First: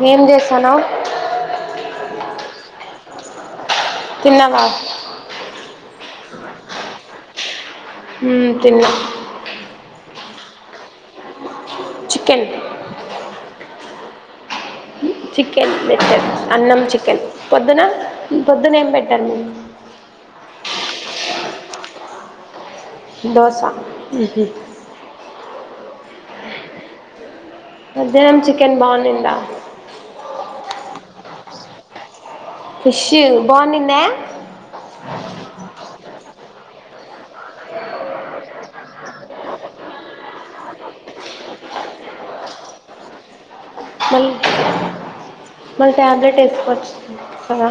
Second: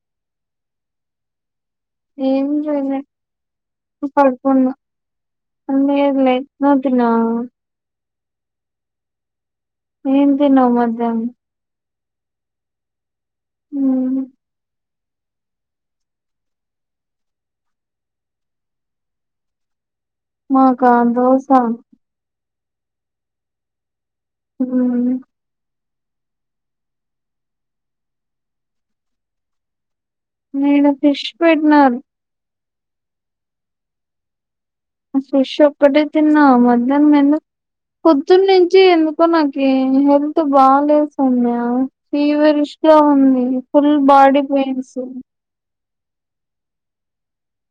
మేమ్ జెస్తనవ్. ఏం జేయలే. తిన్నావా [unintelligible] మ్మ్, తిన్నా. ఏం తిన్నావు మధ్యానం. చికెన్. మ్మ్ హ చికెన్ పెట్టారు, అన్నం చికెన్, పొద్దున, పొద్దున ఏం పెట్టరు మీ. మాకా దోసా. దోసా. ఉమ్. మధ్యానం చికెన్ బాగుండిందా. నేను ఫిష్ పెటీనాను. ఫిషు బాగుండింద. తిన్నావా మధ్యానం ఎందు. పొద్దున్న నుంచి ఎందుకో నాకి, హెల్త్ బాలేకుండే, ఆ ఫీవర్ వొష్. గా ఉంది, ఫుల్ బాడీ పెయిన్సు. మన టాబ్లెట్, వేస్ కొచ్చు కదా.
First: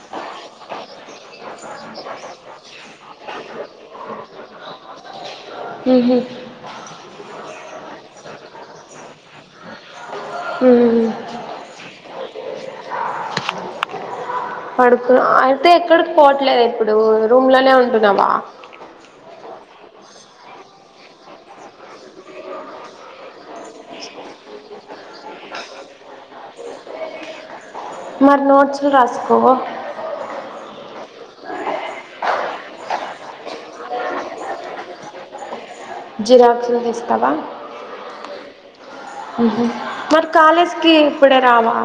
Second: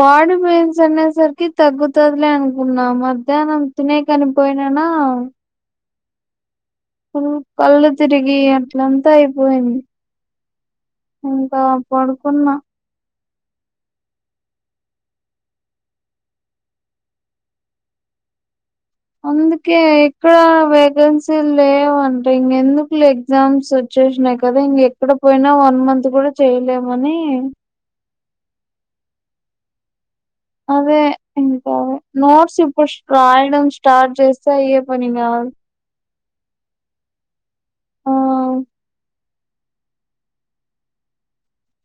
బాడీ పెయిన్స్ అనేసరికి తగ్గుతదిలే, అనుకున్నా, మధ్యానం తినే కని. పోయినానా. ఉహు హు. ఫుల్లు కళ్ళు తిరిగి, అట్ల అంత అయిపోయింది. మ్మ్. ఇంకా, పడుకున్నా. పడుకున్నా అయితే, ఎక్కడికి పోవట్లే ఇప్పుడు, రూమ్ లనే ఉంటున్నావా. అందుకే ఎక్కడ వేకెన్సీల్ లేవంటే ఇంక ఎందుకు ఎగ్జామ్స్ ఓచ్చేసి. న్నాయి కదా ఇంక ఎక్కడ పోయినా వన్ మంత్ కూడా చేయలేమనీ. మరి నోట్స్లు రాసుకోవా. అదే ఇంకా. అఆ నోట్స్ ఇప్పుడు, స్టరాయడం స్టార్ట్ జెస్తా అయ్యే పని గాదు. జిరాక్స్లు తీస్తావా. అవు. మరి కాలేజ్కిి ఇప్పుడే రావా.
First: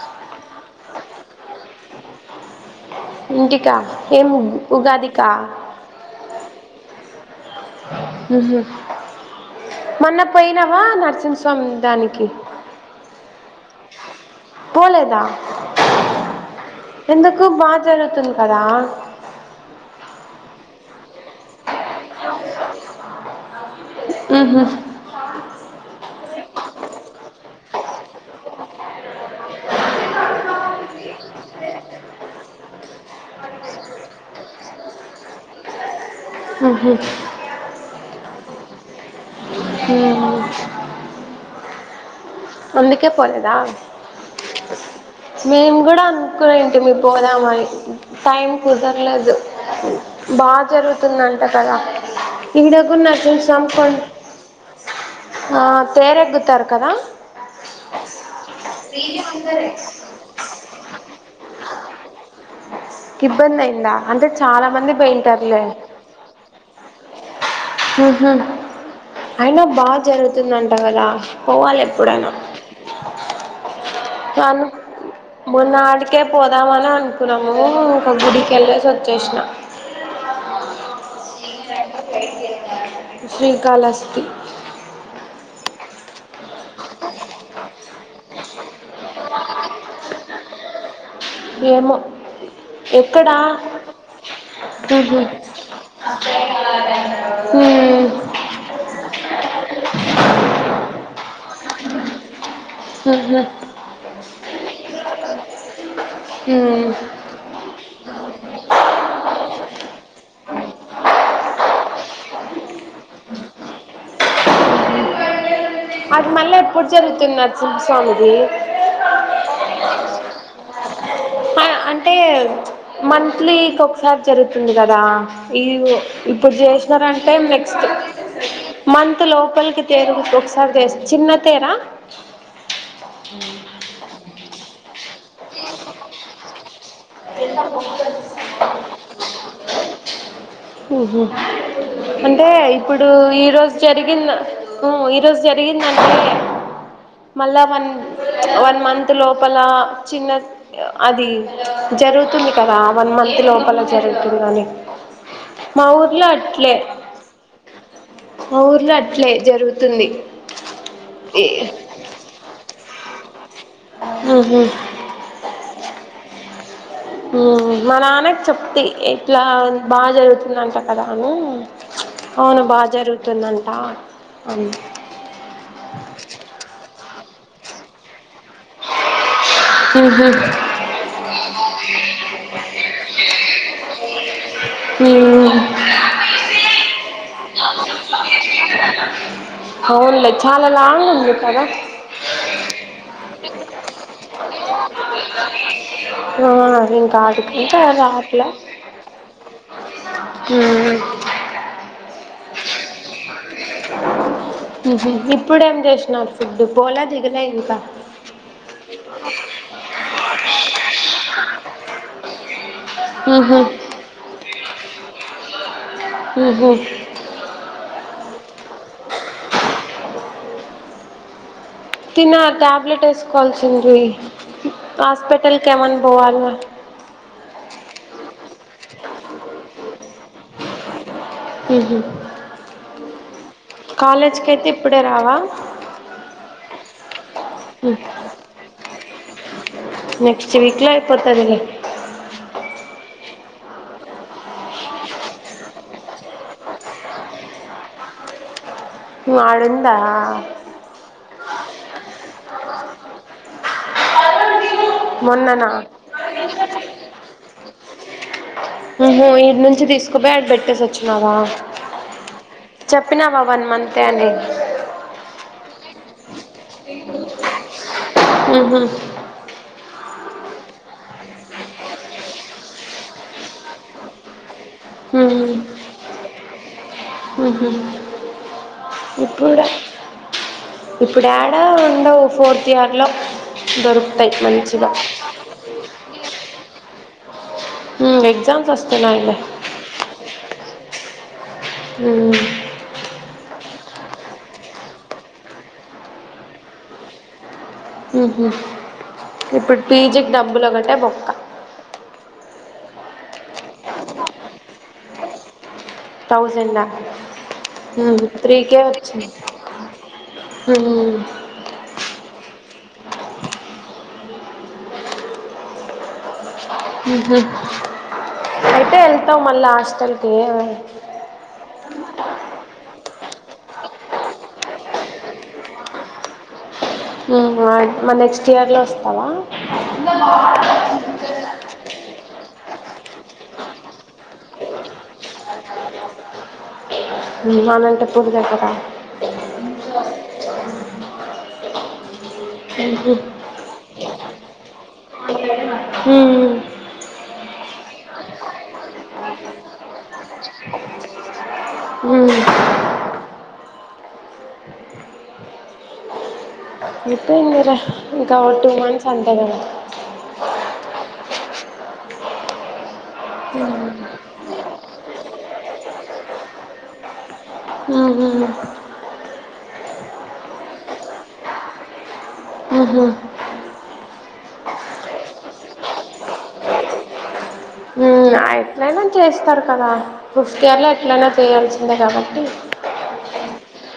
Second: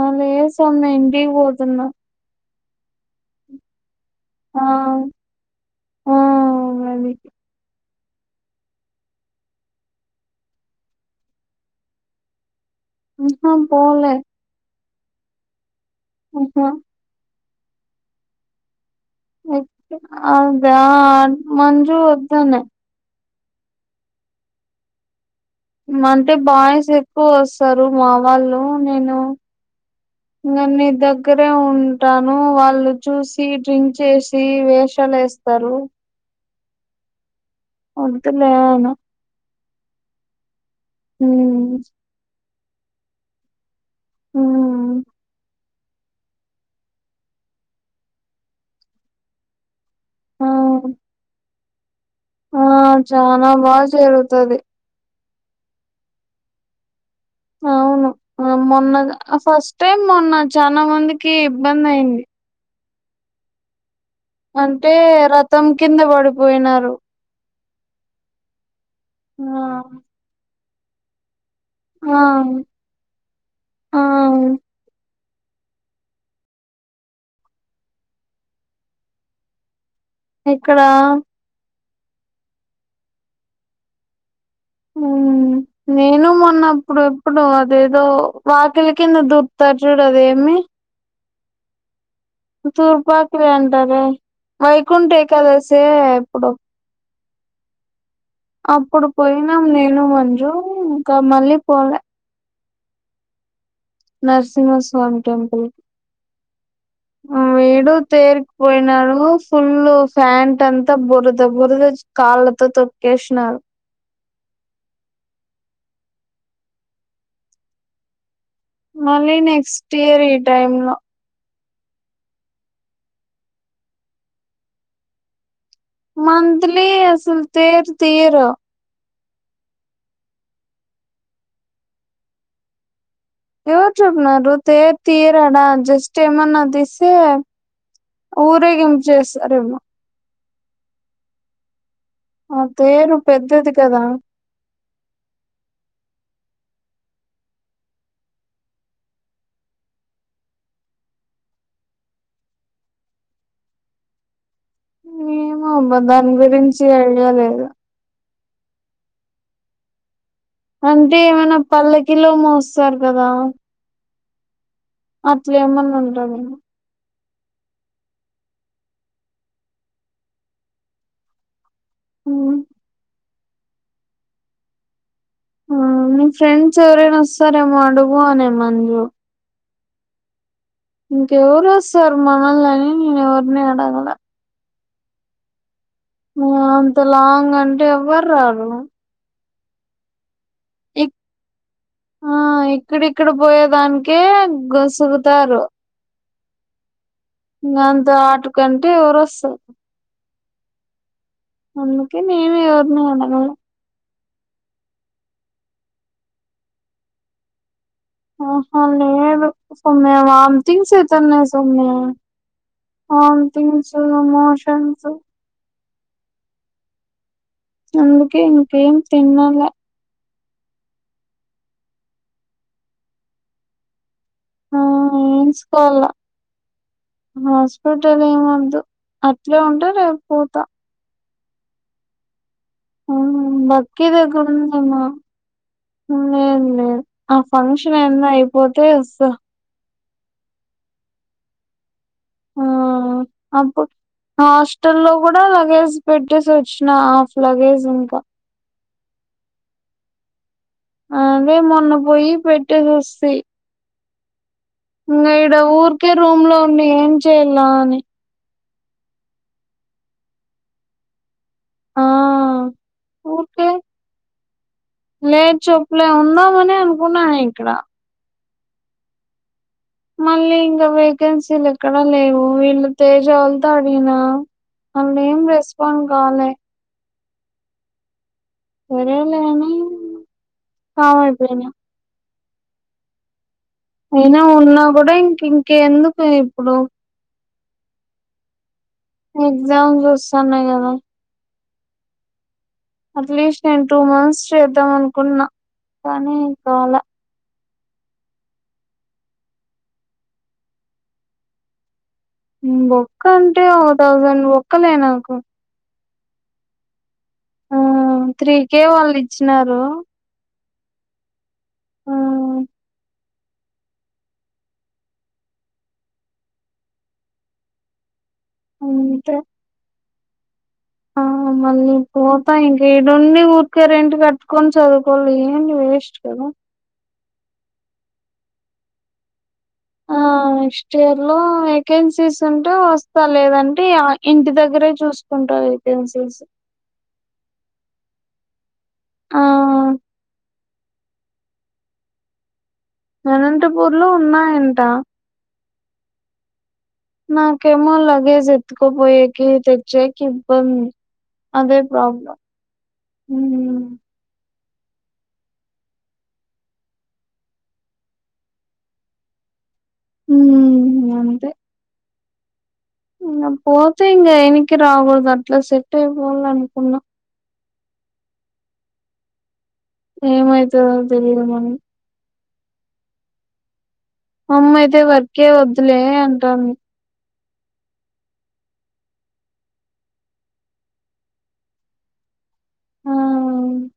అలడేస్ అని, నేను ఇంటి వొతున్నా. ఇంటికా, ఏమ్ ఉగ్, ఆ ఉగాదికా. అవి. ఉహు మొన్న పోయినావా నరసింహస్వామి దానికి. హుమ్ పోలె. పోలేదా. ఇంకా. ఎక్కో, బాతరతం కదా. ఆ దా మంజు వద్దన్న. ఉహు. మంటే బాయ్స్ ఎక్కువ వొస్తారు, మా వాళ్ళు నేను. ఇంగ నీ దగ్గరే ఉంటాను, వాళ్ళు చూసి డ్రింక్ చేసి, వేష్. చలేస్తారు. ఉహు. అంతే లేనా [unintelligible] ఊ అందుకే పోలేదా ఉమ్ మేము కూడా అనుకునే ఏంటి మీ పోదామని టైం కుదరలేదు, ఆ బా జరుగుతుందంట కదా ఆ కింద కూడా చానా నరసింహస్వామి బాగా కొండ జరుగుతది ఆ తేర ఎక్కుతారు కదా అవును మొన్నగా ఫస్ట్ టైమ్ మొన్న చాలా మందికి ఇబ్బంది అయింది. ఇబ్బంది అయిందా అంటే చాలా అంటే మంది పోయింటారులే, రథం కింద పడిపోయినారు ఉహు ఆ అయినా బాగా జరుగుతుందంట కదా పోవాలి ఆ ఎప్పుడైనా ఆ చను మొన్న ఆడికే పోదామని అనుకున్నాము ఇంకా గుడికిెళ్ళేసి వచ్చేసిన, ఇక్కడ శ్రీకాలఅస్తి హ్మ్ [unintelligible] నేను మొన్నప్పుడు ఎప్పుడు అదేదో వాకిల కింద దుర్తారు చూడు అదేమి ఏమో ఎక్కడ తూర్పాకిలి అంటారే వైకుంఠ ఉ ఏకాదశే ఎప్పుడో అప్పుడు పోయినాం నేను మంజు ఇంకా మళ్ళీ పోలే ఆహా నరసింహస్వామి టెంపుల్ ఊ తేరుకిపోయినాడు ఫుల్ ఫ్యాంట్ అంతా బురద బురద కాళ్ళతో తొకి చేచిన్నారు అది మళ్ళీ ఎప్పుడు జరుగుతున్నారు సింప్ సాంగ్దిి మళ్ళీ నెక్స్ట్ ఇయర్ ఈ టైమ్ లో అంటే మంత్లీకి ఒకసారి జరుగుతుంది. కదా ఇ ఇప్పుడు మంత్లీ చేసినారంటే అసలు నెక్స్ట్ తేరు తీయరు మంత్ త్ లోపలికి తీరు ఒకసారి చేస్త చిన్న తేరా ఎవరు చేపినారు తెరా తీయరానా జస్ట్ ఏమన్నా తీస్ అయితే ఊరేగింపు చేస్తారేమో, ఉహు అంటే ఆ ఇప్పుడు తేరు ఈ పెద్దది రోజు కదా జరిగింద ఈరోోజు జరిగిందంటే, [unintelligible] మళ్ళా వన్ వన్ మంత్ లోపల చిన్న అది జరు జరుగుతుంది కదా వన్ మంత్ లోపల జరుగుతుంది అని ఏమో మా అమ్మ ఊర్లో దాని అట్లే గురించి ఐడియా లేదు, మా ఊర్లో అట్లే జరుగుతుంది. అంటే ఏ ఏమైనా పల్లకిలో వస్తారు కదా ఉహు అట్లా ఏమన్నా ఉండఅన్ని మా నాన్నకు చెప్తే ఎట్లా బాగా జరుగుతుందంట కదాఅన్ని ఉమ్ అవును బాగా జరుగుతుందంట అ ఊ మీ ఫ్రెండ్స్ ఎవరైనా వస్తారేమో అడుగు అనేమందు. ఉహు ఇంకా ఎవరువస్తారు మనానలి నేను ఎవరిని అడాగలే ఏమోనే అంత లాంగ్ అంటే ఎవ్వరు రారు, హవులే చాలా లాంగ్ ఉంది కద ఆ ఇక్కడిక్కడ పోయేదానికే గసుగుతారు ఆ అదేం కాదు ఇంకా ఎవరు ఆపలే ఆటకంటే ఎవరు వస్తారు ఉహు అందుకే నేను ఎవర్నీ అడగలే ఇప్పుడుేం చేసినారు ఫుడ్ పోలే దిగలే ఇంకా ఆహా లేదు వంతింగ్స్ అవుతున్నాయి సొమ్ము ఉహు వంతింగ్స్ మోషన్స్ ఉహు అందుకే ఇక ఏం తన్నాల తిన ట్యాబ్లెట్ వేసుకోవాల్సింది ఆ హాస్పిటల్ కు ఏమైన్నా వేయించుకోవాల పోవాలా హాస్పిటల్ ఏం వద్దు అట్లే ఉంటే రేపు పోతా ఉహు హ్మ్మ్ బకి కాలేజ్కి అయితే ఇప్పుడే లేకున్నా రావా ఏం లే ఆ ఫంక్షన్ ఎందో అయిపోతే అసలు నెక్స్ట్ వీక్లో అయిపోతదిలే అపు హాస్టల్ లో కూడా లగేజ్ పెట్టేసి వచ్చిన హాఫ్ లగేజ్ ఇంకా ఆడుందా అదే మొన్న పోయి ఇకా ఇడ మొన్ననా ఊరికే రూమ్ లో ఉండి ఏం చెయలా అని ఉహు ఇడి నుంచి తీసుకుపోయి ఆడ పెట్టేసి వచ్చినావా ఆ చెప్పినావా వన్ ఊరికే మంత్ లేదు చెప్పులే ఉన్నామని అనుకున్నాను ఇక్కడ ఉహు మళ్ళీ ఇంకా వేకెన్సీలు ఎక్కడా లేవు వీళ్ళు తేజ వోలతో అడిగినా వాళ్ళు ఉహు ఏం రెస్పాండ్ కాలే ఉహు సరేలే ఇప్పుడ అని కామ్ ఇప్పుడు యాడ అయిపోయినా ఉండవు ఫోర్ తీవన్లో అయినా ఉన్నా కూడా ఇంక ఇంక ఎందుకు ఇప్పుడు హ్మ్మ్ ఎక్జామ్స్ వస్త ఎగ్జామ్స్ వస్తన్నాయి కదా హ్మ్మ్ అట్లీస్ట్ నేను టూ మంత్స్ చేద్దాం అనుకున్నా కానీ కాల ఉహు ఇప్పుడు పీజీకి డబ్బులు ఒకటే బొక్క బొక్క అంటే ఓ థౌజండ్ బోక్కలే నాకు థౌజండ్ ఆ ఆ త్రీ కే ఇచ్చ హ్మ్మ్ అ రేపే అంతే వెళ్తావా మళ్ళీ హాస్టల్కి ఆ మల్లి పోతా ఇంకా ఏం నుండి ఊరిక రెంటు కట్టుకొని చదువుకోవాలి ఏంటి వేస్ట్ కదా మ నెక్స్ట్ ఇయర్ లో వస్తావా ఆ నెక్ట్ ఇయర్ లో వేకన్సిస్ ఉన్న వస్తా లేదంటే ఇంటి దగ్గరే చూసుకుంటా వేకెన్సీస్ వల్లంతపూడిగా అయితర ఆ ఉహు. అనంతపూర్ లో ఉన్నాయంట హ్మ్మ్ నాకేమో లగేజ్ ఎత్తుకోపోయేకి తెచేకి ఇబ్బంది అదే ఉమ్. ప్రాబ్లమ్ ఇప్పు ఇర ఇంకా టూ మంత్స్ అంటద హ అంతే ఇ పోతే ఇం ఎంటికి రాకూడదు అట్లా సెట్ అయిపోల అనుకున్నా ఆహా ఏమైతుందో తెలియదు మం ఉహ మమ్మ అయితే వర్కే వద్దులే అంటాను ఎట్నా చేస్తారు కదా కుుఫయాలో ఎట్లయినా చేయాల్సిందే కాబట్టి ఆ అ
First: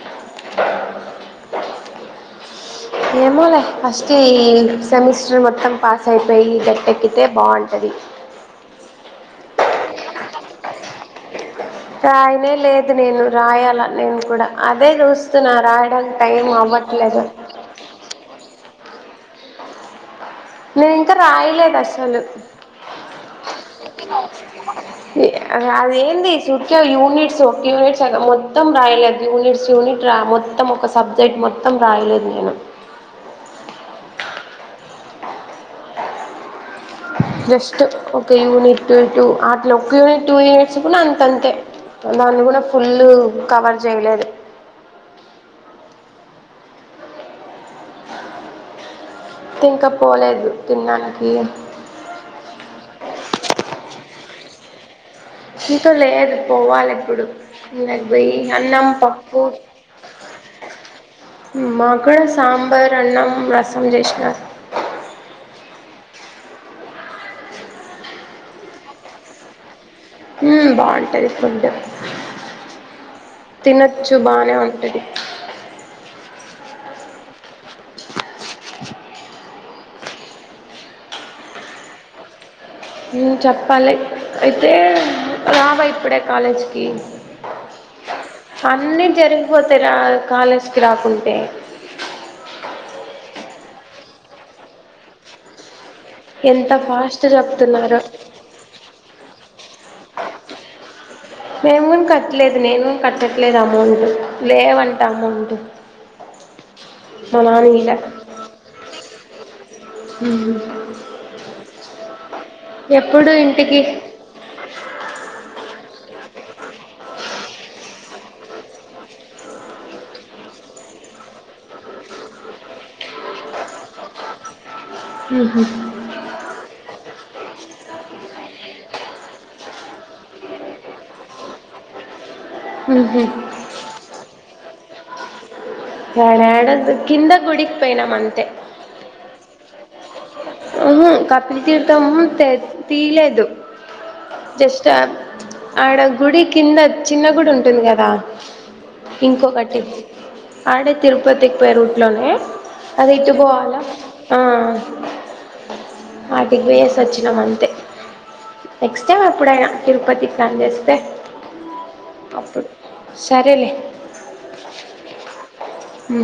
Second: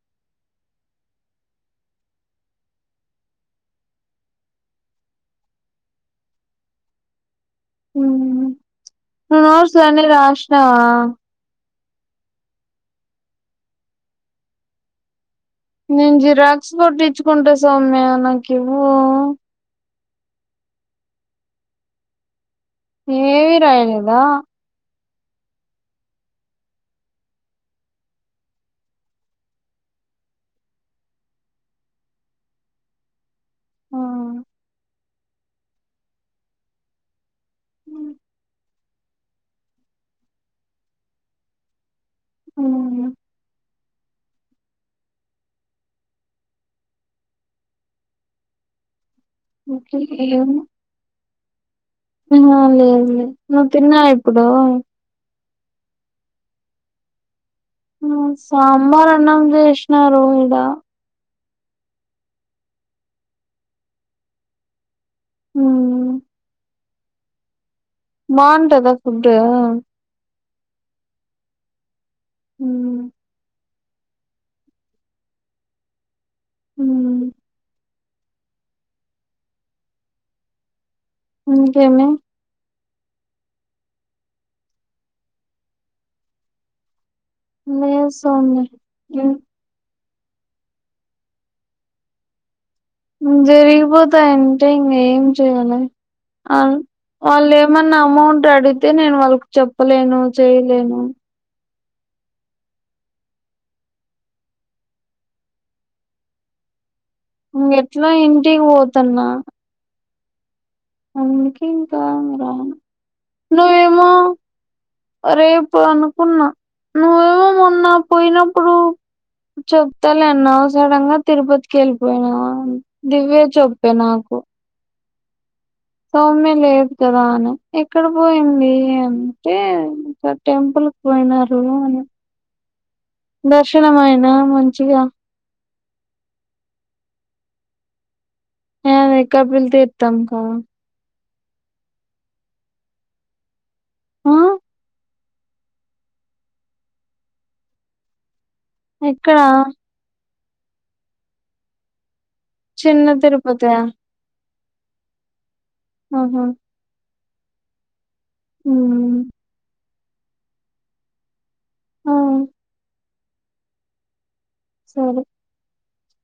ఏమోలే ఫస్ట్ ఈ సెమిస్టర్ మొత్తం పాస్ అయిపోయి గట్టెక్కితే బాగుంటుంది అది నువు నోట్స్ లని రాసినావా రాయనే లేదు నేను రాయాల నేను కూడా అదే చూస్తా నేను జిరాక్స్ పట్టించుకుంటా సౌమ్య నాకివ్వు నింకా రాయిలేదు అసలు ఏమి రాయలేదా ఆడేది చుటిక యూనిట్స్ ఒక యూనిట్స్ మొత్తం రాయలేదు యూనిట్స్ యూనిట్ మొత్తం ఒక సబ్జెక్ట్ మొత్తం రాయలేదు నేను ఆ జస్ట్ ఒక యూనిట్ ట టూ అట్లో ఒక యూనిట్ టూ యూనిట్స్ కూడా అంత అంతే దాన్ని కూడా ఫుల్ మ్ కవర్ చేయలేదు తంక ఓకే పోలేదు ఏమో తిన్నాడానికి ఆ లేదులే నువ్వు తిన్నా ఇప్పుడు ఇంకో లేదు పోవాలి ఎప్పుడు నాగ ఆ భయి అన్నం సాంబార్ పప్పుూ అన్నం చేసినారు ఈడ మకుడ సాంబార్ అన్నం రసం చేసినారు మ్ బావుంటదా ఫడ్ బాగుంటది ఫుడ్ హు తినొచ్చు బానే ఉంటది హ ఇక ఏమి చెప్పాలి అయితే రావా ఇప్పుడే కాలేజ్కి లేస్తుంది అన్నీ జరిగిపోతాయి రా కాలేజకి రాకుంటే జరిగిపోతా అంటే ఇంక ఏం చెయాలి అ ఎంత ఫాస్ట్ వాళ్ళు ఏమన్నా చెప్తున్నారు అమౌంట్ అడిగితే నేను వాళ్ళ చెప్పలేను చేయలేను మేముని కట్టలేదు నేను కట్టట్లేదు అమౌంట్ లేవంట అమౌంట్ మా నాన్న ఇంగ ఇలా ఎట్లా ఇంటికి పోతన్నా హ అకంట రా ఎప్పుడు నువ్వు ఇంటికి ఏమో రేపు అనుకున్నా నువ్వేమో ఉన్నా పోయినప్పుడు చెప్తాలేన్నా సడన్ గా తిరుపతికి వెళ్ళిపోయినా దివ్య చెప్పే నాకు హ సౌమ్య లేదు కదా అని ఎక్కడ పోయింది అంటే ఇంకా టెంపుల్ పోయినారు అని ఉహు దర్శనం అయ్యిందా మంచిగా ఏడ ఏడది కింద గుడికి పోయినాం అంతే యామి కపిలతీర్థం కా ల్ తీర్ధం తె తీయలేదు ఆ జస్ట్ ఆ ఆడ గుడి కింద చిన్న గుడి ఉంటుంది కదా ఎక్కడ ఇంకొకటి ఆడే తిరుపతి కి పోయే రూట్ లోనే చిన్న అదే ఇటు తిరుపతి పోవాలా ఆ ఆహా వాటికి పోయేసి వచ్చినాం అంతే నెక్స్ట్ ఉమ్ టైం ఎప్పుడైనా తిరుపతి కి ప్లాన్ చేస్తే ఆ అప్పుడు సరేలే సరే ఊ